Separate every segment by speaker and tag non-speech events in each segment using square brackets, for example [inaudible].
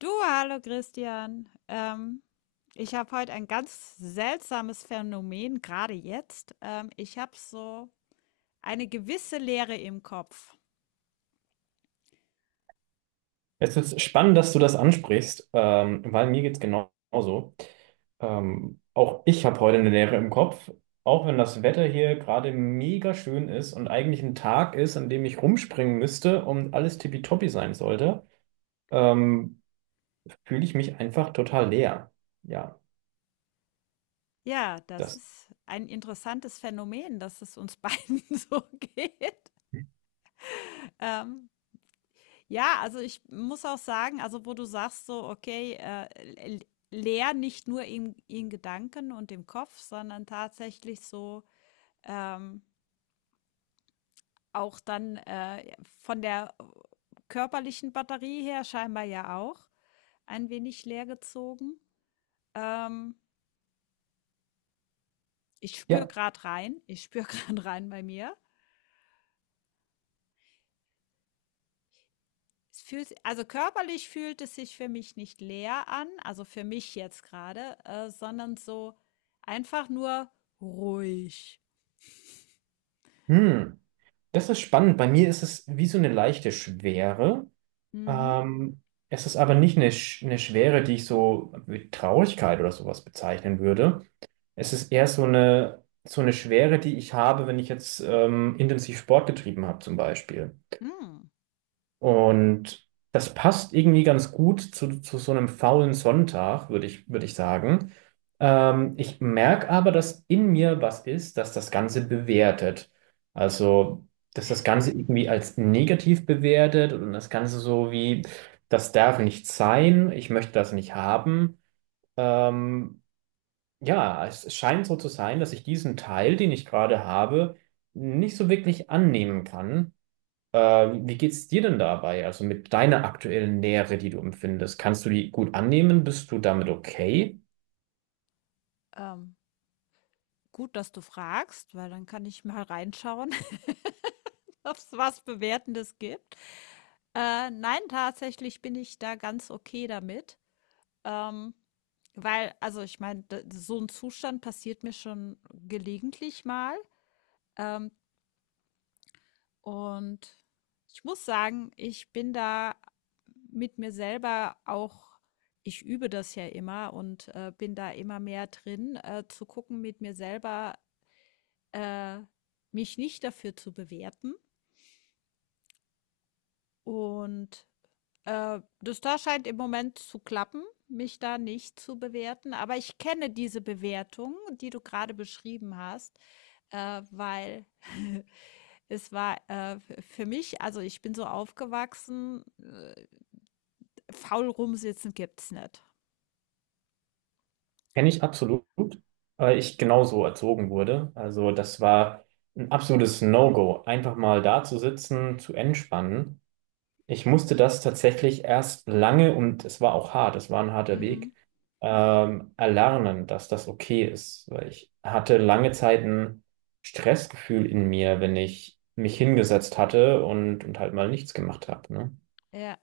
Speaker 1: Du, hallo Christian. Ich habe heute ein ganz seltsames Phänomen, gerade jetzt. Ich habe so eine gewisse Leere im Kopf.
Speaker 2: Es ist spannend, dass du das ansprichst, weil mir geht's genauso. Auch ich habe heute eine Leere im Kopf, auch wenn das Wetter hier gerade mega schön ist und eigentlich ein Tag ist, an dem ich rumspringen müsste und alles tippitoppi sein sollte, ähm, fühle ich mich einfach total leer. Ja,
Speaker 1: Ja, das
Speaker 2: das,
Speaker 1: ist ein interessantes Phänomen, dass es uns [laughs] beiden so geht. Ähm, ja, also ich muss auch sagen, also wo du sagst so, okay, le- leer nicht nur in Gedanken und im Kopf, sondern tatsächlich so, ähm, auch dann von der körperlichen Batterie her scheinbar ja auch ein wenig leer gezogen. Ähm, Ich spüre
Speaker 2: ja,
Speaker 1: gerade rein, ich spüre gerade [laughs] rein bei mir. Es fühlt, also körperlich fühlt es sich für mich nicht leer an, also für mich jetzt gerade, sondern so einfach nur ruhig.
Speaker 2: hm, das ist spannend. Bei mir ist es wie so eine leichte Schwere.
Speaker 1: Mhm.
Speaker 2: Ähm, Es ist aber nicht eine, eine Schwere, die ich so mit Traurigkeit oder sowas bezeichnen würde. Es ist eher so eine Schwere, die ich habe, wenn ich jetzt intensiv Sport getrieben habe, zum Beispiel.
Speaker 1: Mhm.
Speaker 2: Und das passt irgendwie ganz gut zu so einem faulen Sonntag, würde ich sagen. Ich merke aber, dass in mir was ist, dass das Ganze bewertet. Also, dass das Ganze irgendwie als negativ bewertet und das Ganze so wie, das darf nicht sein, ich möchte das nicht haben. Ähm, ja, es scheint so zu sein, dass ich diesen Teil, den ich gerade habe, nicht so wirklich annehmen kann. Wie geht's dir denn dabei? Also mit deiner aktuellen Nähe, die du empfindest, kannst du die gut annehmen? Bist du damit okay?
Speaker 1: Ähm, gut, dass du fragst, weil dann kann ich mal reinschauen, [laughs] ob es was Bewertendes gibt. Nein, tatsächlich bin ich da ganz okay damit. Ähm, Weil, also ich meine, so ein Zustand passiert mir schon gelegentlich mal. Ähm, und ich muss sagen, ich bin da mit mir selber auch, ich übe das ja immer und bin da immer mehr drin, zu gucken, mit mir selber äh, mich nicht dafür zu bewerten und das da scheint im Moment zu klappen, mich da nicht zu bewerten. Aber ich kenne diese Bewertung, die du gerade beschrieben hast, weil [laughs] es war für mich, also ich bin so aufgewachsen, faul rumsitzen gibt's nicht.
Speaker 2: Kenne ich absolut, weil ich genauso erzogen wurde. Also das war ein absolutes No-Go, einfach mal da zu sitzen, zu entspannen. Ich musste das tatsächlich erst lange und es war auch hart, es war ein harter
Speaker 1: Mhm.
Speaker 2: Weg, erlernen, dass das okay ist, weil ich hatte lange Zeit ein Stressgefühl in mir, wenn ich mich hingesetzt hatte und halt mal nichts gemacht habe, ne?
Speaker 1: Ja,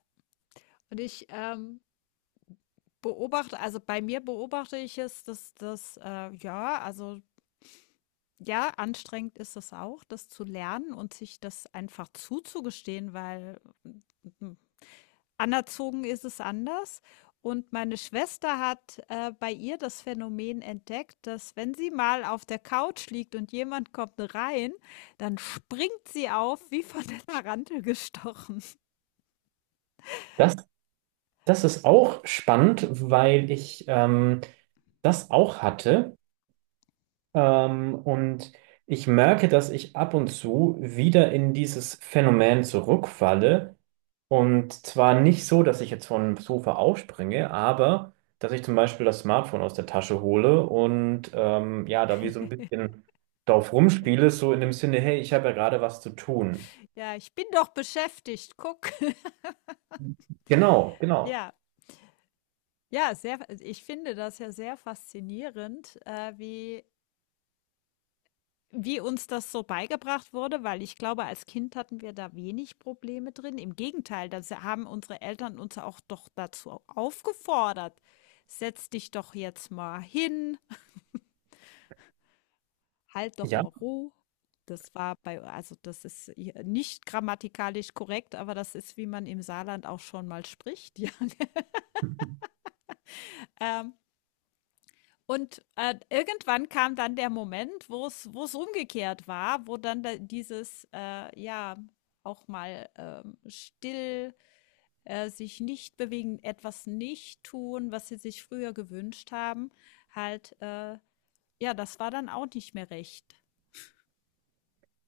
Speaker 1: und ich beobachte, also bei mir beobachte ich es, dass das, ja, also ja, anstrengend ist es auch, das zu lernen und sich das einfach zuzugestehen, weil anerzogen ist es anders. Und meine Schwester hat, bei ihr das Phänomen entdeckt, dass wenn sie mal auf der Couch liegt und jemand kommt rein, dann springt sie auf wie von der Tarantel gestochen.
Speaker 2: Das, das ist auch spannend, weil ich das auch hatte. Und ich merke, dass ich ab und zu wieder in dieses Phänomen zurückfalle. Und zwar nicht so, dass ich jetzt vom Sofa aufspringe, aber dass ich zum Beispiel das Smartphone aus der Tasche hole und ja, da wie so ein bisschen drauf rumspiele, so in dem Sinne, hey, ich habe ja gerade was zu tun.
Speaker 1: „Ja, ich bin doch beschäftigt, guck.“ [laughs]
Speaker 2: Genau, genau.
Speaker 1: Ja, ja, sehr ich finde das ja sehr faszinierend, wie uns das so beigebracht wurde, weil ich glaube, als Kind hatten wir da wenig Probleme drin. Im Gegenteil, da haben unsere Eltern uns auch doch dazu aufgefordert. Setz dich doch jetzt mal hin, halt doch
Speaker 2: Ja.
Speaker 1: mal Ruhe. Das war bei, also das ist hier nicht grammatikalisch korrekt, aber das ist, wie man im Saarland auch schon mal spricht. [laughs] Ja. Ähm, Und, irgendwann kam dann der Moment, wo es umgekehrt war, wo dann da dieses, ja, auch mal, still, sich nicht bewegen, etwas nicht tun, was sie sich früher gewünscht haben, halt, ja, das war dann auch nicht mehr recht.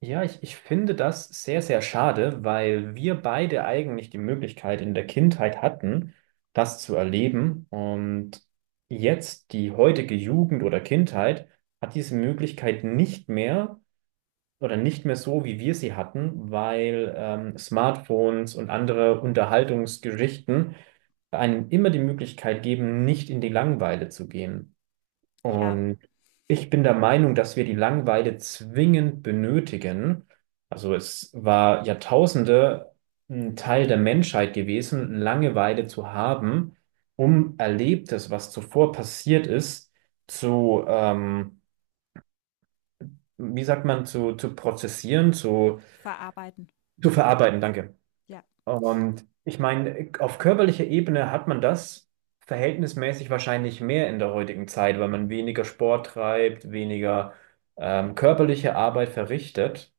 Speaker 2: Ja, ich finde das sehr, sehr schade, weil wir beide eigentlich die Möglichkeit in der Kindheit hatten, das zu erleben. Und jetzt die heutige Jugend oder Kindheit hat diese Möglichkeit nicht mehr oder nicht mehr so, wie wir sie hatten, weil Smartphones und andere Unterhaltungsgeschichten einem immer die Möglichkeit geben, nicht in die Langeweile zu gehen.
Speaker 1: Ja,
Speaker 2: Und ich bin der Meinung, dass wir die Langeweile zwingend benötigen. Also es war Jahrtausende ein Teil der Menschheit gewesen, Langeweile zu haben, um Erlebtes, was zuvor passiert ist, zu, wie sagt man, zu prozessieren,
Speaker 1: verarbeiten.
Speaker 2: zu verarbeiten. Danke.
Speaker 1: Ja.
Speaker 2: Und ich meine, auf körperlicher Ebene hat man das verhältnismäßig wahrscheinlich mehr in der heutigen Zeit, weil man weniger Sport treibt, weniger körperliche Arbeit verrichtet.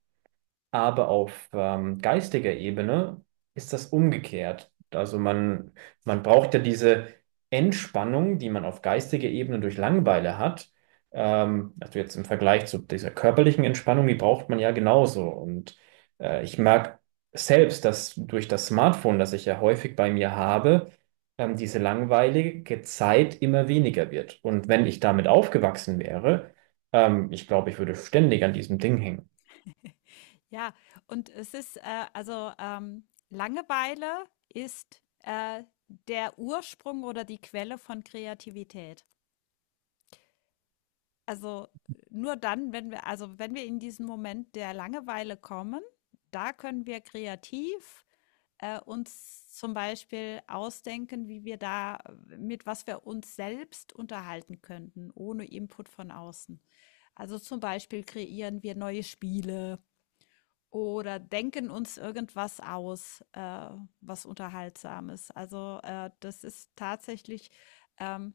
Speaker 2: Aber auf geistiger Ebene ist das umgekehrt. Also man braucht ja diese Entspannung, die man auf geistiger Ebene durch Langeweile hat. Also jetzt im Vergleich zu dieser körperlichen Entspannung, die braucht man ja genauso. Und ich merke selbst, dass durch das Smartphone, das ich ja häufig bei mir habe, diese langweilige Zeit immer weniger wird. Und wenn ich damit aufgewachsen wäre, ich glaube, ich würde ständig an diesem Ding hängen.
Speaker 1: Ja, und es ist, also, Langeweile ist, der Ursprung oder die Quelle von Kreativität. Also, nur dann, wenn wir in diesen Moment der Langeweile kommen, da können wir kreativ, uns zum Beispiel ausdenken, wie wir da mit was wir uns selbst unterhalten könnten, ohne Input von außen. Also, zum Beispiel kreieren wir neue Spiele oder denken uns irgendwas aus, was Unterhaltsames. Also, das ist tatsächlich, ähm,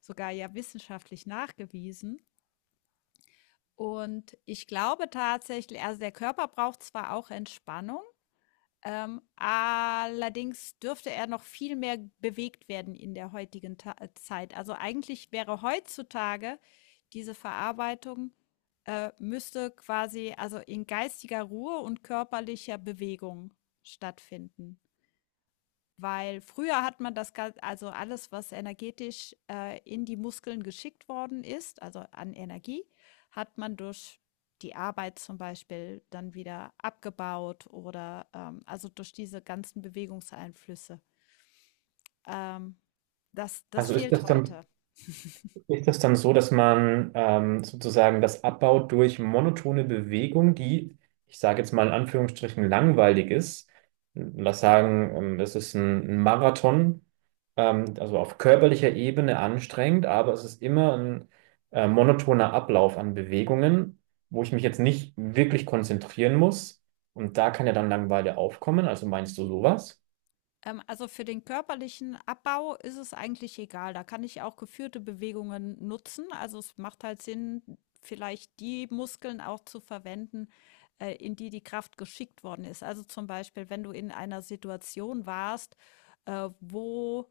Speaker 1: sogar ja wissenschaftlich nachgewiesen. Und ich glaube tatsächlich, also, der Körper braucht zwar auch Entspannung, allerdings dürfte er noch viel mehr bewegt werden in der heutigen Ta Zeit. Also, eigentlich wäre heutzutage diese Verarbeitung müsste quasi also in geistiger Ruhe und körperlicher Bewegung stattfinden. Weil früher hat man das Gan also alles, was energetisch, in die Muskeln geschickt worden ist, also an Energie, hat man durch die Arbeit zum Beispiel dann wieder abgebaut oder, also durch diese ganzen Bewegungseinflüsse. Ähm, das
Speaker 2: Also ist
Speaker 1: fehlt
Speaker 2: das dann
Speaker 1: heute.
Speaker 2: ist das dann so, dass man sozusagen das abbaut durch monotone Bewegung, die, ich sage jetzt mal in Anführungsstrichen, langweilig ist? Lass sagen, es ist ein Marathon, also auf körperlicher Ebene anstrengend, aber es ist immer ein monotoner Ablauf an Bewegungen, wo ich mich jetzt nicht wirklich konzentrieren muss. Und da kann ja dann Langeweile aufkommen. Also meinst du sowas?
Speaker 1: Also für den körperlichen Abbau ist es eigentlich egal. Da kann ich auch geführte Bewegungen nutzen. Also es macht halt Sinn, vielleicht die Muskeln auch zu verwenden, in die Kraft geschickt worden ist. Also zum Beispiel, wenn du in einer Situation warst, wo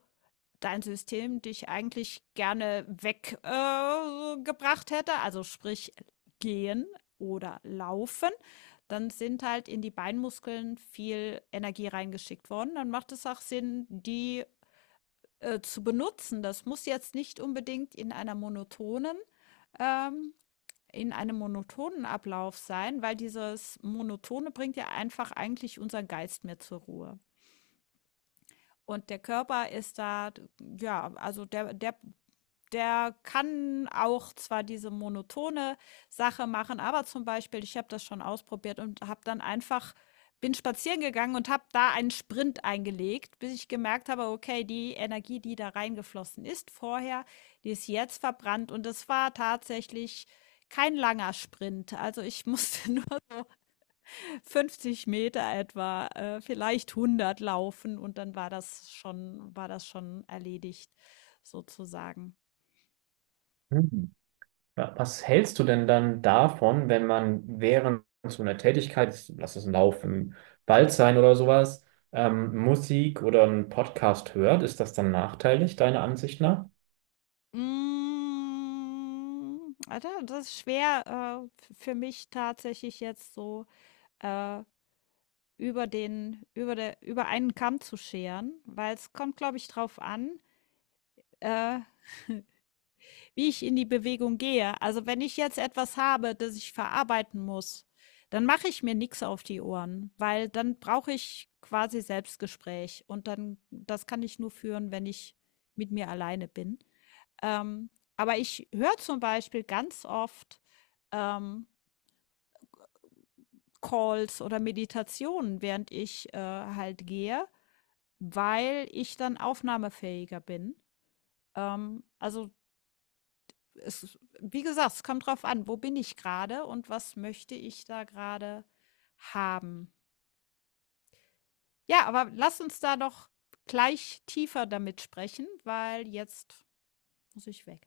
Speaker 1: dein System dich eigentlich gerne weggebracht hätte, also sprich gehen oder laufen, dann sind halt in die Beinmuskeln viel Energie reingeschickt worden. Dann macht es auch Sinn, die zu benutzen. Das muss jetzt nicht unbedingt in einer monotonen ähm, in einem monotonen Ablauf sein, weil dieses Monotone bringt ja einfach eigentlich unseren Geist mehr zur Ruhe. Und der Körper ist da, ja, der kann auch zwar diese monotone Sache machen, aber zum Beispiel, ich habe das schon ausprobiert und habe dann einfach, bin spazieren gegangen und habe da einen Sprint eingelegt, bis ich gemerkt habe, okay, die Energie, die da reingeflossen ist vorher, die ist jetzt verbrannt und es war tatsächlich kein langer Sprint. Also ich [laughs] musste nur 50 Meter etwa, vielleicht 100 laufen und dann war das schon erledigt sozusagen.
Speaker 2: Hm. Ja, was hältst du denn dann davon, wenn man während so einer Tätigkeit, lass es ein Lauf im Wald sein oder sowas, Musik oder einen Podcast hört? Ist das dann nachteilig, deiner Ansicht nach?
Speaker 1: Da das ist schwer, f für mich tatsächlich jetzt so, äh, über den über der über einen Kamm zu scheren, weil es kommt, glaube ich, drauf an, äh, wie ich in die Bewegung gehe. Also, wenn ich jetzt etwas habe, das ich verarbeiten muss, dann mache ich mir nichts auf die Ohren, weil dann brauche ich quasi Selbstgespräch und dann das kann ich nur führen, wenn ich mit mir alleine bin. Ähm, aber ich höre zum Beispiel ganz oft, ähm, Calls oder Meditationen, während ich, halt gehe, weil ich dann aufnahmefähiger bin. Also, es wie gesagt, es kommt drauf an, wo bin ich gerade und was möchte ich da gerade haben. Ja, aber lass uns da doch gleich tiefer damit sprechen, weil jetzt muss ich weg.